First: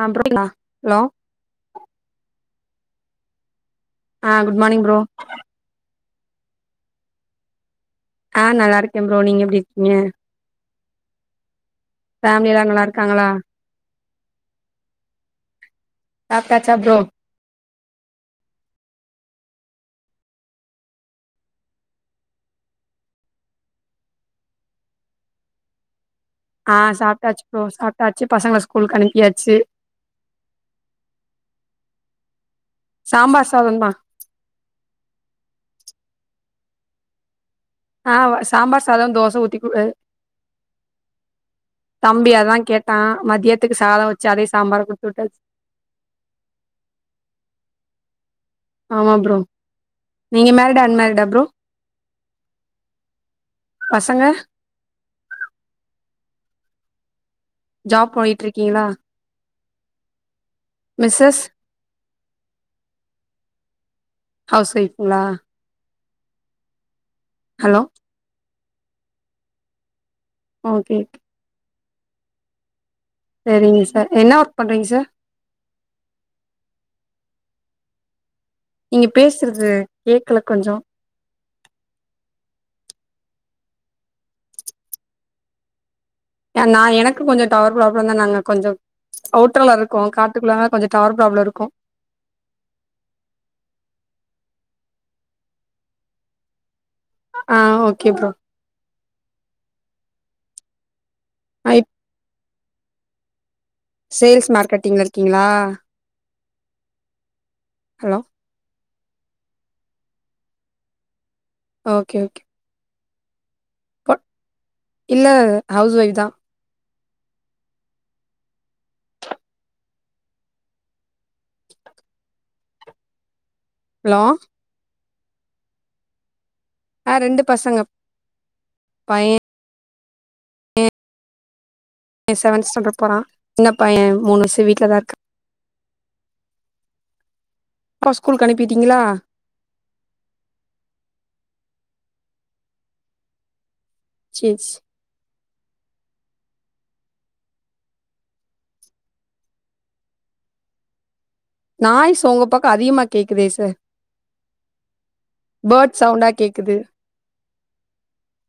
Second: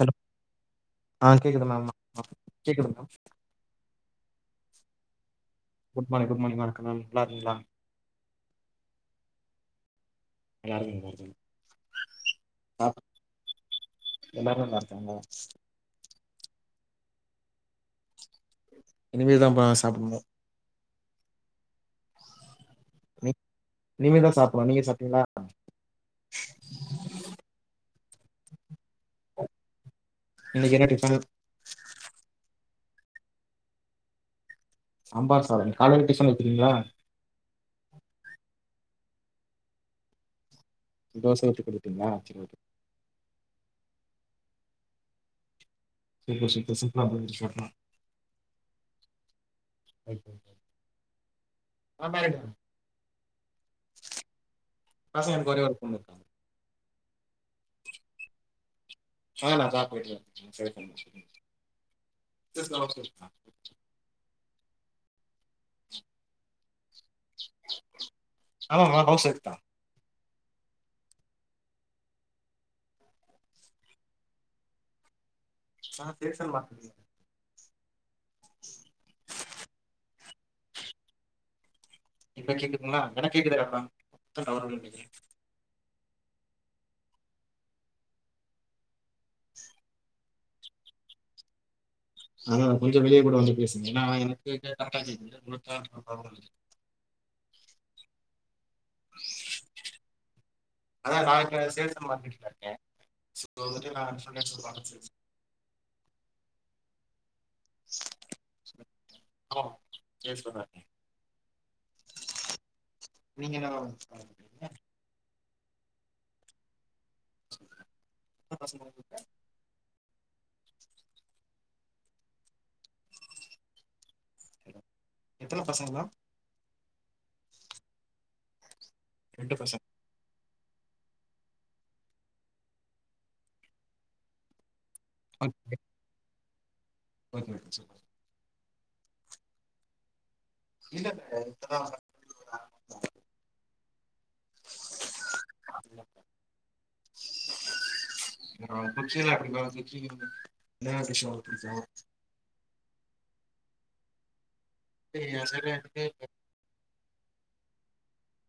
ஆ [inaudible] hello ஆ கேக்குது [inaudible] ஆ கேக்குது மா ஆ குட் மானிங் ப்ரோ குட் மானி்ங் குட் மானிங் [inaudible] நல்லா இருக்கீங்களா ஆ நல்லா இருக்கே ப்ரோ நீங்க எப்படி இருக்கீங்க [inaudible] ஃபேமிலிலா நல்லா சாப் இருக்காங்களா எல்லாரு நல்லாருக்காங்க சாப்ட்டாச்சா ப்ரோ இனிமேல் தாம்பா நா சாப்படனு நி இனிமே தா சாப்படனு. நீங்க சாப்ட்டீங்களா ஆ சாப்ட்டாச்சு ப்ரோ. சாப்ட்டாச்சு பசங்கள ஸ்கூலுக்கு அனுப்பியாச்சு. இன்னைக்கு என்ன டிஃபன் சாம்பார் சாதோந்தா சாம்பார் சாதம் காலைல டிஃபன் வெக்கிறீங்களா ஆ சாம்பார் சாதோ தோச ஊத்தி குடு தோச ஊத்தி குடுப்பீங்களா தம்பி சரி ஓகே அதா கேட் டா. மதியத்துக்கு சாதோ வச்சு அதே சாம்பார குடுத்தூட்டாச்சு [unintelligible] சிப்புலா [unintelligible] ஆமா ப்ரோ நீங்க மேரிட்டா அன்மேரிடா ப்ரோ ஆ மேரீட்தா பசங்க பசங்க எனக்கு ஒரே ஒரு பொண்ணு இருக்காங்க ஜாப் போய்ட்டுருக்கீங்களா ஆ நா ஜாப் போய்ட்டு தா இருக்க [unintelligible] மிஸ்சஸ் ஹவுஸ் வைஃபுங்களா ஹலோ ஆமாங்க வைஃப் தா ஓகே ஓகே சேரிங்க சார் என்ன ஒர்க் பண்றீங்க சார் [unintelligible] மார்க்கெட்டிங் நீங்க பேசறது கேக்கல கொஞ்சோ இப்ப கேக்குதுங்களா எனக்கு கேக்குதுறப்பம் உனக்கு தா டவர் இல்லன்னு நெனைக்கற யா நா எனக்கு கொஞ்சோ டவர் ப்ராப்ளம் தா நாங்க கொஞ்சோ அவுட்ர்ல இருக்கோ காட்டுக்குள்ளனால கொஞ்சோ டவர் ப்ராப்ளம் இருக்கு அதனால கொஞ்சோ வெளிய கூட வந்து பேசுங்க. ஏன்னா எனக்கு கரெக்ட்டா கேக்குது உங்களுக்கு டவர் ப்ராப்ளம் ஆ ஓகே ப்ரோ அதா நா இப்ப இப் சேல்ஸ் அண்ட் மார்க்கெட்டிங்ல இருக்கே. சோ சேல்ஸ் மார்க்கெட்டிங்ல இருக்கீங்ளா ஹலோ ஹலோ சேல்ஸ்மேன்னா இருக்கே ஓகே ஓகே நீங்க என்ன வா ப இல்ல ஹவுஸ் ஒய்ஃப் தா எத்தன பசங்க உங்களுக்கு ஹலோ எத்தன பசங்கோ ஆ ரெண்டு பசங்க பைய ரெண்டு பசங் த செவன்த் ஸ்டாண்டர்ட் போறா சின்ன பைய மூணு வயசு வீட்டுல தா இருக் ஓகே [unintelligible] ஸ்கூல்க்கு அனுப்பிட்டீங்களா இல்ல இல்ல இப்பதா வரே சேர் சேர் ஆ [inaudible] என்னென்ன விஷயோ உங்களுக்கு பிடிக்கு நாய்ஸ் உங்க பக்கோ அதிகமா கேக்குதே சார். ஏய், என் சைடு எனக்கு பேர்ட் சவுண்டா கேக் க்குது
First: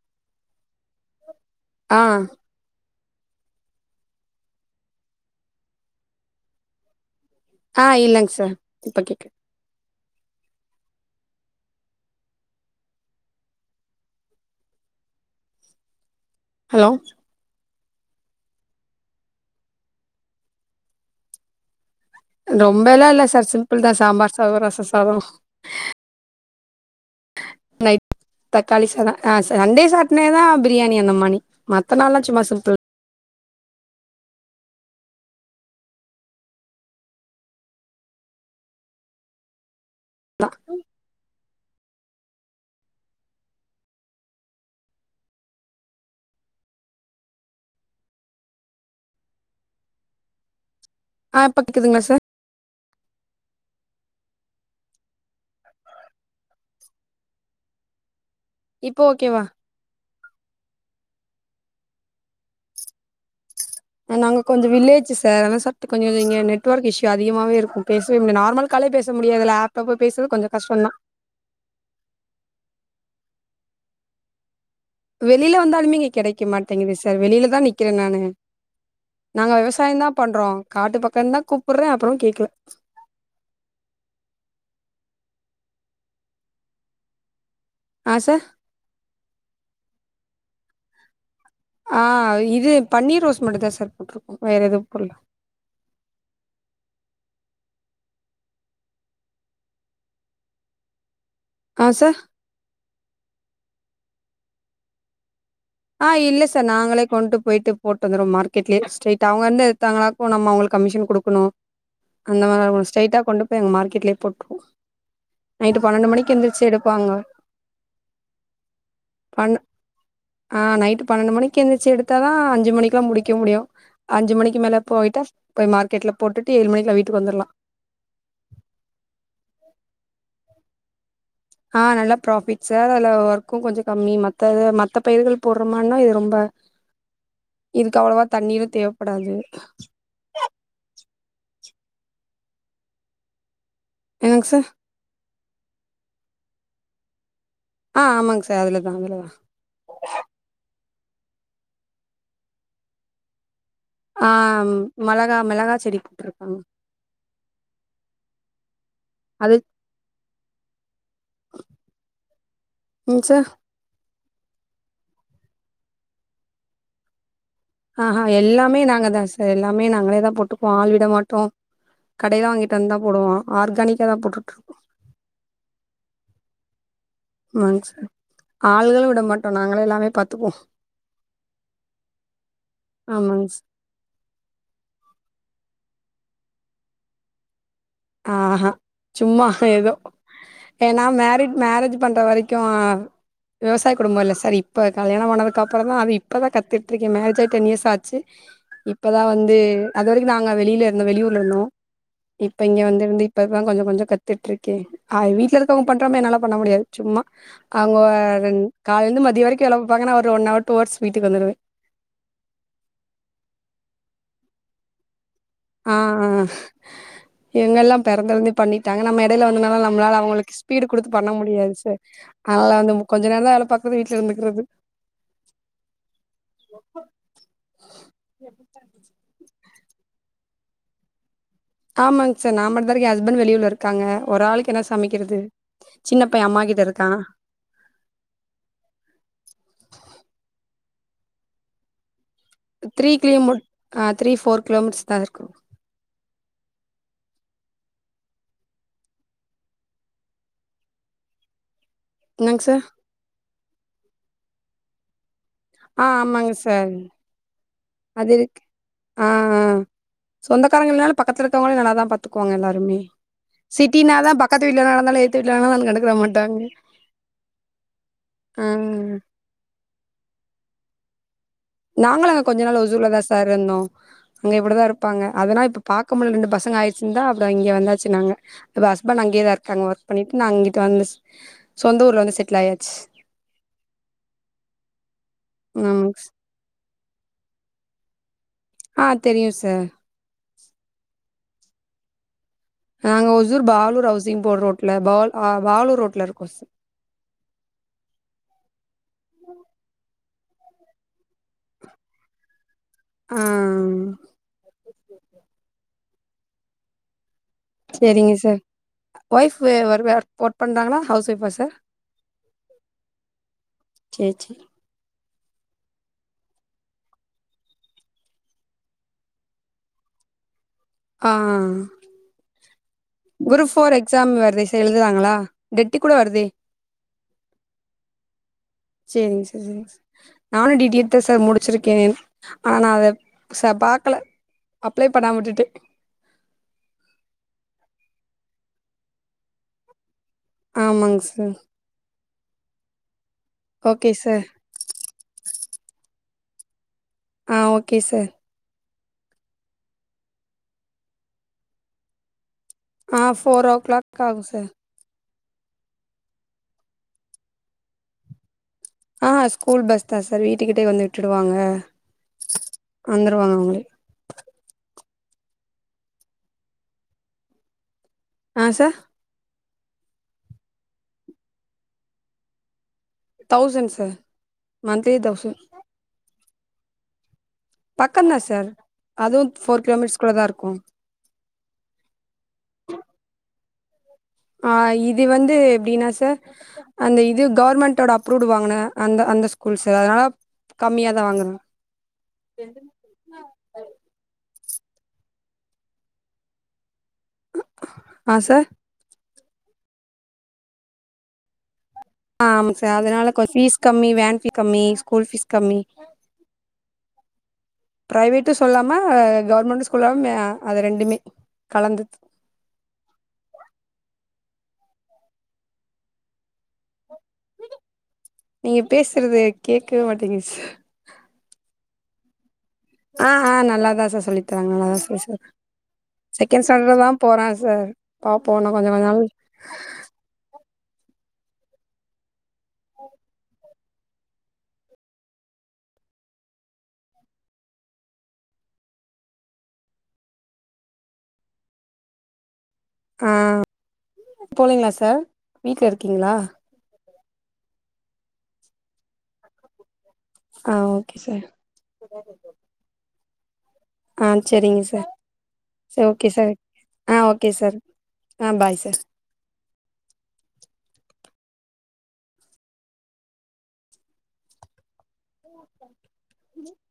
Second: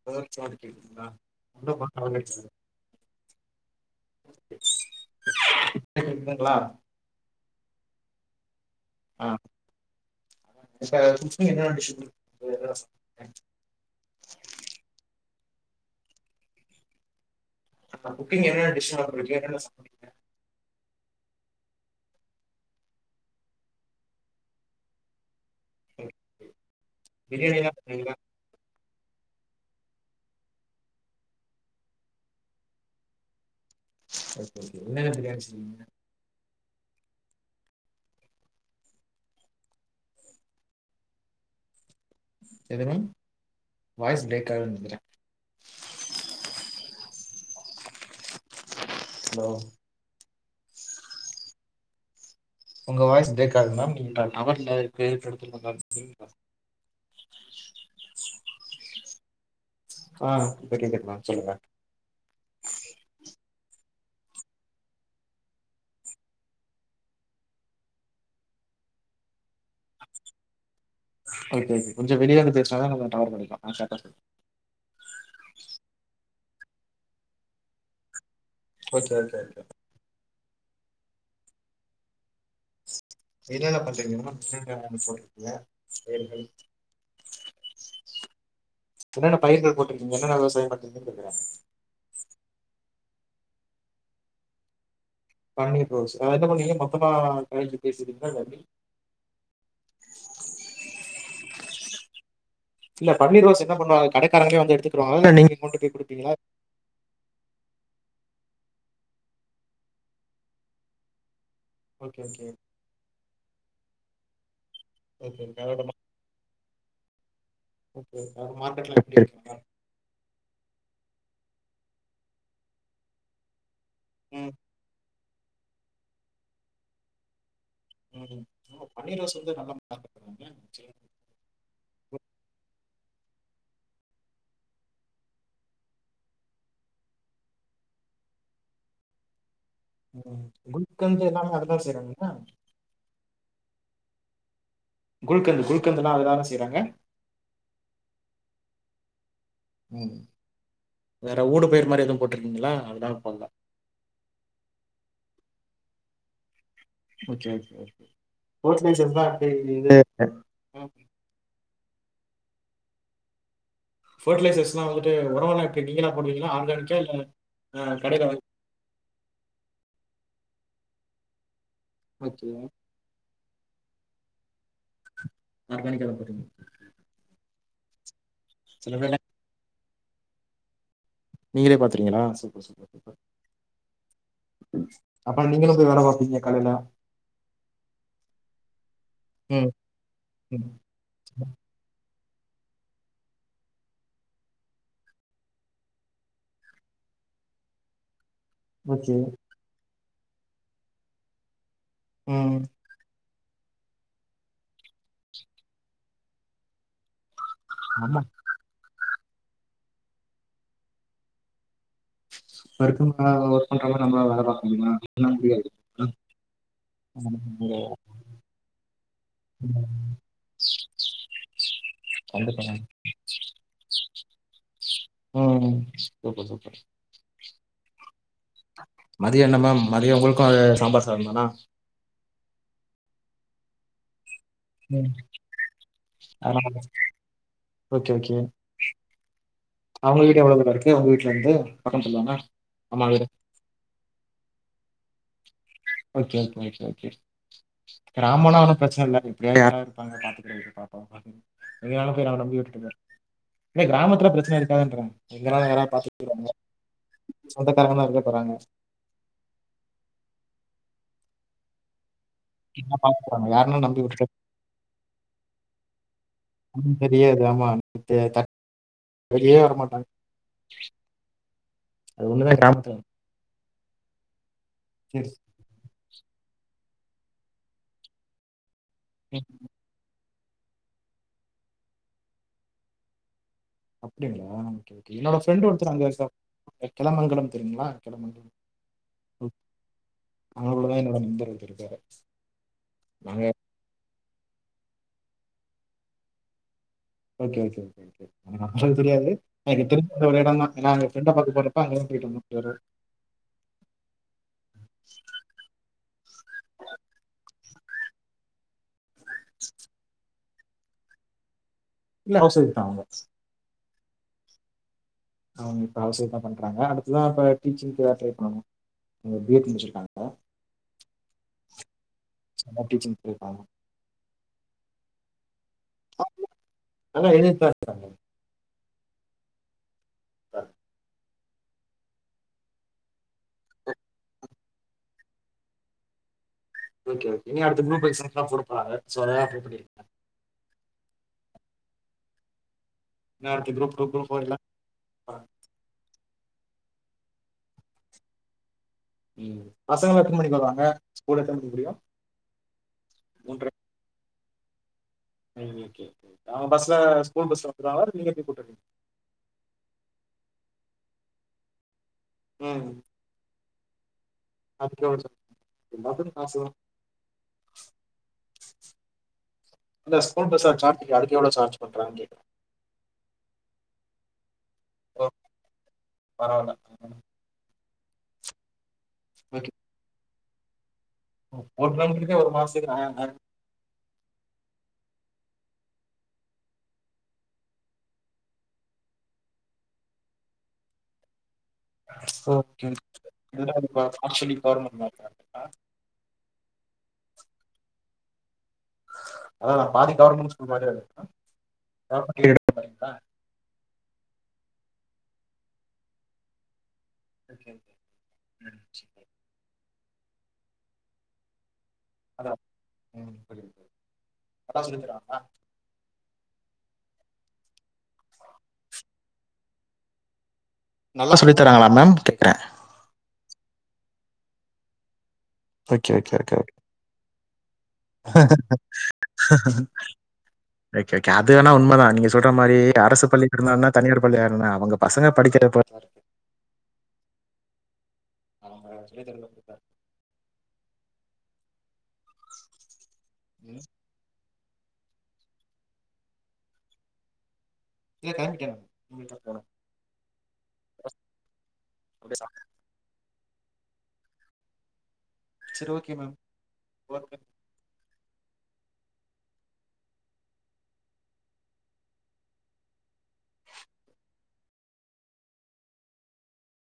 பேர்ட்ஸ் சவுண்ட் கேக்குதுங்களா இன்னோ கொஞ்சோ ஆ நேரோ கழிச்சி பண் இப்ப கேக்குதுங்ளா ஆ இல்லங் சார் இப்ப ஆ கேக்குது [unintelligible] ஹலோ ஆ குக்கிங் என்னென்ன டிஷ் சமைப்பீங்க என்னென்ன சப்டுவிங்க ரொம்பல்லாம் இல்ல சார் சிம்பிள் தா சாம்பார் சாதோ ரசோ சாதோ ஒகே பிரியாணிலா நைட் பண்ணுவிங்ளா தக்காளி சாதோ அ சண்டே சாட்னே தா பிரியாணி அந்த மானி மத்த நாள்லா சும்மா சிம்புள் ஓகே ஓகே என்னென்ன பிரியாணி செய்வீங்க ப்பா எதுங்க வாய்ஸ் பிரேக் ஆவுதுன்னு நெனைக்கிறே ஹலோ ஆ இப்ப கேக்குதுங்ளா சார் உங்க வாய்ஸ் பிரேக் ஆகுதுங் மேம் நீ டவர் இல்லாத எடத்து [unintelligible] இப்போ ஓகேவா ஆ இப்ப கேக்குது மேம் சொல்லுங்க அ நாங்க கொஞ்சோ வில்லேஜ் சார் அதனால சட்டு கொஞ்சோ இங்க நெட்ஒர்க் இஷ்யூ அதிகமாவே இருக்கும் பேசவே முடியது நார்மல் காலே பேச முடியாது இதுல ஆப்ல போய் பேசுறது கொஞ்சோ கஷ்டோதா ஓகே ஒகே கொஞ்சோ வெளிய வந்து பேசனதா நம்ம டவர் கெடைக்கு நா [unintelligible] வெளியில வந்தாலுமே இங்க கெடைக்க மாட்டேங்குது சார் வெளியில தா நிக்கிற நானு ஓகே ஓகே நாங்க ஓகே விவசாயோ தா பண்றோ காட்டு பக்கந்தா கூப்ர்றே அப்றோ கேட்கல என்ன்ன பண்றீங்மா [inaudible] ஆ சார் என்னென்ன பயிர்கள் போட்ருக்கீங்க என்னென்ன விவசாய பண்றீங்கன் கேக்றே ஆ இது பன்னீர் ரோஸ் மட்டு தா சார் போட்ருக்கோ வேற எதுவ போட்ல பன்னீர் ரோஸ் அது என்ன பண்ணுவீங்க மொத்தமா [unintelligible] பேசுவீங்லா எப்டி ஆ சார் இல்ல பன்னீர் ரோஸ் என்ன பண்ணுவாங்க கடகாரங்கலே வந்து எடுத்துக்குரு வாங்லா இல்ல நீங்க கொண்டு போய் ஆ குடுப்பீங்களா? இல்ல ச ச நாங்களே கொண்ட்டு போய்ட்டு போட்டு வந்ருவோ மார்கெட்லே ஸ்ட்ரைட்டா அவ்ங்க வந்து எடுத்தாங்கனாக்கு நம்ம அவ்ங்களுக்கு கமிஷன் குடுக்ணு ஓகே, அந்த ஓகே. மாரி ஸ்ட்ரைட்டா கொண்டு போய் எங்க மார்க்கெட்லயே போட்ருவோ ஓகே, ஓகே. அதோட நைட்டு மா பன்னெண்டு மணிக்கு எந்ருச்சு எடுப்பாங்க ஓகே அத மார்க்கெட்ல எப்டி பண் எடுப்பாங்க ஆ நைட்டு பன்னெண்டு மணிக்கு எந்திச்சி எடுத்தா தா அஞ்சு மணிக்லா முடிக்க முடியு அஞ்சு ம், மணிக்கு மேல போய்ட்டா போய் மார்கெட்ல போட்டுட்டு ஏழு மணிக்லா வீட்டுக்கு வந்தற்லா ம் ஓ பன்னீர் ரோஸ் வந்து நல்லா [inaudible] ஆ நல்லா ப்ராஃபிட் சார் அதுல ஒர்க்கு கொஞ்சோ கம்மி மத்த மத்த பயிர்கள் போட்றமான்னா இது ரொம்ப இதுக்கு அவ்வளவா தண்ணீரு தேவப்படாது ம் குல்கந்து எல்லாமே அதுல செய்றாங்ளா என்னங்க சார் குல்கந்து குல்கந்துனா அதுலதான செய்றாங்க ஆ ஆமாங் சார் அதுலதா அதுலதா ம் வேற ஊடு பயிர் மாரி எது போட்ருக்கீங்ளா அதுலா போட்ல ஆ மளகா மிளகா செடி போட்ருக்காங்க ஓகே ஓகே ஓகே ரோஸ் பேஸ் அது [inaudible] ம் சார் ஃபெர்ட்டிலைசேஷன் வந்துட்டு ஒரம்லா எப்டி நீங்கலா பண்ணுவீங்ளா ஆர்கானிக்கா இல்ல அ ஆஹ்ஹா கடையில வாங்கி எல்லாமே நாங்க தா சார் எல்லாமே நாங்களே தா போட்டுப்போ ஆள் விட மாட்டோ கடைல ஓகே. வாங்கிட்டு வந்துந்தா போடுவா ஆர்கானிக்கா தா போட்டுட்ருக்கோ ஆர்கானிக்கா தா போட்றீங் ஆமாங் சார் சில ஆள்கள் பேர்லாம் விட மாட்டோ நாங்களே எல்லாமே பாத்துப்போ நீங்களே பாத்ருவீங்ளா சூப்பர் சூப்பர் சூப்பர் ஆமாங்க சார் அப்ப நீங்களு போய் வேல பாப்பீங்க காலைல ஆஹஹா சும்மா ம் ஏதோ ம் ஏன்னா மேரிட் மேரேஜ் பண்ற வரைக்கு அ விவசாய குடும்போ இல்ல சார் இப்போ கல்யாணமானதுக்கு அப்பறந்தா அது இப்பதா கத்துட் இருக்கே மேரேஜாயி டென் இயர்ஸ் ஆச்சு ஓகே இப்பதா வந்து அது வரைக்கு நாங்க வெளில இருந்தோ வெளியூர்ல இருந்தோ ம் இங்க வந்துருந்து இப்பதா கொஞ்சோ கொஞ்சோ கத்துட்ருக்கே அவுரு வீட்டுல இருக்கவங்க பண்றமா என்னால பண்ண முடியாது சும்மா அவங்க ஆமா ர காலேந்து மதியோ வரைக்கு வேல பாப்பாங்க நா ஒரு ஒன் ஹவர் டூ ஹவர்ஸ் வீட்டுக்கு வந்துருவே [unintelligible] ஒர்க் பண்ற மா நம்மளால வேல பாக்க முடியுமா பண்ண முடியாது ஆ ஆ இவங்கெல்லா பெறந்தலுந்தே பண்ணிட்டாங்க நம்ம எடைல வந்தானால நம்ளால அவ்ங்ளுக்கு ஸ்பீடு குடுத்து பண்ண முடியாது சார் கண்டிப்பா அதலா மேம் வந்து கொஞ்ச நேரந் தா வேல பாக்குறது வீட்ல இருந்துக்கறது ம் சூப்பர்பா சூப்பர் மதியோ என்ன மேம் மதியோ ஒங்களுக்கு அதே சாம்பார் சாதந் தானா ஆமாங் சார் நாமட்டுந்தா இருக்கே எ ஹஸ்பண்ட் வெளியூர்ல இருக்காங்க ஒரு ஆளுக்கு என்ன ம் சமைக்கிறது சின்ன பையே அம்மா அதனால கிட்ட இருக்கா ஓகே ஓகே அவுங்க வீடு எவ்ளோ தூரோ இருக்கு உங்க வீட்ல இருந்து பக்கத்துலதானா த்ரீ கிலோமீட் ஆ த்ரீ ஃபோர் கிலோமீட்டர்ஸ் தா இருக்கு ஓகே ஓகே ஓகே ஓகே கிராமோனா ஒன்னு பிரச்சன இல்ல எப்டியாது யாராவது இருப்பாங்க பாத்துக்கறதுக்கு பாப்பாவ எங்க வேனுனாலும் போயி நாம [unintelligible] நம்பி என்னங் விட்டுட்டு சார் போலா இல்ல கிராமத்துல பிரச்சன இருக்காதுன்றே எங்கனால்லா யாரா ஆ பாத்துட்டு ஆமாங்க போய்ருவாய்க சார் சொந்தக்காரங்க தா இருக்க போறாங்க அ அ சொந்தக்காரங்க இல்லன்னாலு பக்கத்துல இருக்கவங்களே நல்லா தா பாத் துகுவாங்க என்ன எல்லாருமே பாத்துக்குறாங்க யாருன்னா நம்பி சிட்டின்னா விட்டுட்டு தா பக்கத்து வீட்ல என்ன நடந்தாலு எதுத்த வீட்ல என்ன நடந்தாலு எது கண்டுக்கற மாட் ஒண்ணு தெரியாது ஆமா எ தட் ஆ வெளியவே வரமாட்டாங்க அது நாங்களு அங்க ஒண்ணுதா கொஞ்ச நாள் கிராமத்துல ஒசூர்லதா சார் இருந்தோ அங்க இப்டிதா இருக்கு. இருப்பாங்க அதனா இப்ப பாக்கமுல்ல ரெண்டு பசங்க ஆயிருச்சுன் தா அப்பறோ இங்க வாந்தாச்சு நாங்க இப்ப ஹஸ்பண்ட் சரி அங்கயே தா இருக்காங்க ஒர்க் பண்ணிட்டு நா அங்கிட்டு வந்துஸ் சொந்த ஊர்ல வந்து செட்டில் ஆயாச்சு அப்டிங்களா ஓகே ஓகே என்னோட ஃப்ரெண்டு் ஒருத்தர் அங்க ஆமாங்க இருக்கா ஸ் கிளமங்கலம் தெரியுங்களா கிளமங்கலம் அ தெரியு சார் அங்னகுள்ள தா என்னோட நண்பர் ஒருத்தர் இருக்காரு நாங்க ஒசூர் பாலூர் ஹவுசிங் போற ரோட்ல பா பாலூர் ரோட்ல இருக்கோ சார் ஓகே ஓகே ஓகே எனக்கு தெரியாது எனக்கு தெருஞ்சது அந்த ஒரு எடந் தா ஏனா அங்க ஃப்ரண்ட பாக்க போறப்ப அங்கதா போயிட்டு வந்தோ ஒரு அ செரிங்க சார் ஒய்ஃப்பு வருவாரு ஒர்க் பண்றாங்களா ஹவுஸ் ஒய்ஃபா சார் இல்ல ஹவுஸ் ஒய்ஃப் தா சேர் சேர் அவுங்க இப்ப ஹவுஸ் ஒய்ஃபா பண்றாங்க அடுத்துதா இப்ப டீச்சிங்கு எதா ட்ரை பண்ணனு அவுங்க பி எட் முடுச்சுருக்காங்க அ அ அ சும்மா டீச்சிங் பண்ணிருக்காங்க குரூப் ஃபோர் எக்ஸாம் வருதே சார் எழுதுவாங்களா டெட்டு கூட வருதே நல்லா எழுதிருக்காரு சேரிங் சார் சேரிங் சார் சார் நானு டி டி எட் தா சார் முடுச்சுருக் கேன் ஆனா அத ச பாக்கல அப்ளே பண்ணாம வுட்டுடே ஓகே ஓகே இனி அடுத்த குரூப் எக்ஸாம்க்லா போடப் போறாங்க சோ அதனால அப்ளே பண்ணிற்க ஆமாங் சார் நாளக்கி group two okay group four sir எல்லா அ ஓகே சார் ம் பசங்களா எத்தன மணிக்கு வருவாங்க ஸ்கூல் எத்தன மணிக்கு முடியு அ ஃபோர் ஓ க்ளாக் ஆகு சார் ம் ஓகே அவுங்க பஸ்ல ஸ்கூல் பஸ்ல வந்துறுவாங்களா இல்ல நீங்க போய் கூட்டு வருவீங் அ ஸ்கூல் பஸ் தா சார் வீட்டுக்கிட்டயே வந்து விட்டுடுவாங்க ம் வந்துருவாங்க அவுங்களே அதுக்கு எவ்ளோ எல்லாத்துக்கு காசுதா அ சார் இந்த ஸ்கூல் பஸ்ஸ சார்ஜ் அதுக்கு எவ்ளோ சார்ஜ் பண்றாங்க கேட்ட தௌசண் சார் மந்த்லி தௌசண்ட் பரவால்ல பக்கம் தா சார் அதுவு ஃபோர் கிலோமீட்டர்ஸ் குள்ள தா இருக்கு ஒருத்தங்களுக்கே ஒரு மாசத்துக்கு நாலாயிரம் தா அ இது வந்து எப்டினா சார் அந்த இது கவர்மெண்டோட அப்ரூவ்டு வாங்குன அந்த அந்த ஸ்கூல் சார் அதனால கம்மியா தா வாங்குறே ஓகே இதுல கொஞ்சோ ப்ராப்ளமா ஆக்சுவலி கவர்மா [unintelligible] அ சார் அதா பாதி கவர்மெண்ட் ஸ்கூல் மாதிரி இருக்குதா கவர்மெண்ட் ஆமா எயிட்தா அதனால கொஞ்ச ஃபீஸ் கம்மி வேன் ஃபீஸ் கம்மி ஸ்கூல் ஃபீஸ் கம்மி ஓகே ஓகே ப்ரைவேட் ம் சொல்லாம சரி கவர்மெண்ட் ஸ்கூல்லா அது ரெண்டுமே கலந்து ஹலோ ம் சொல்லுங்க ப்ரோ நல்ல சொல்லி தாரங்களா நீங்க பேசுறது கேட்கவே மாட்டீங்கது சார் நல்லா சொல்லி தராங்களா மேம் கேக்குறே அ அ நல்லாதா சார் சொல்லி தராங்க நல்லாதா சார் சொல்லி okay okay okay second okay standard தா போறா சார் [inaudible] பாப்போ இன்னும் கொஞ்ச கொஞ்ச நாள் ஓகே ஒகே அது வேனா உண்மைதான் நீங்க சொல்ற மாரி அரசு பள்ளிக்கூட இருந்தா தனியார் பள்ளியா இருந்தா என்ன அவுங்க பசங்க படிக்கிற பொரு அவுங்க சொல்லி தர்றது அப்டி தாஇருக்கு ஆ ம் போலீங்ளா சார் வீட்ல இருக்கீங்களா இல்ல கிளம்பிட்டே மேடம் இனிமே தா போணும் ஆ ஓகே சார் அப்படியே சா- ஆ செரிங்க சார் சரி சர் ஓகே மேம் சார் ஆ ஓகே சார் ஆ பாய் சார் [inaudible]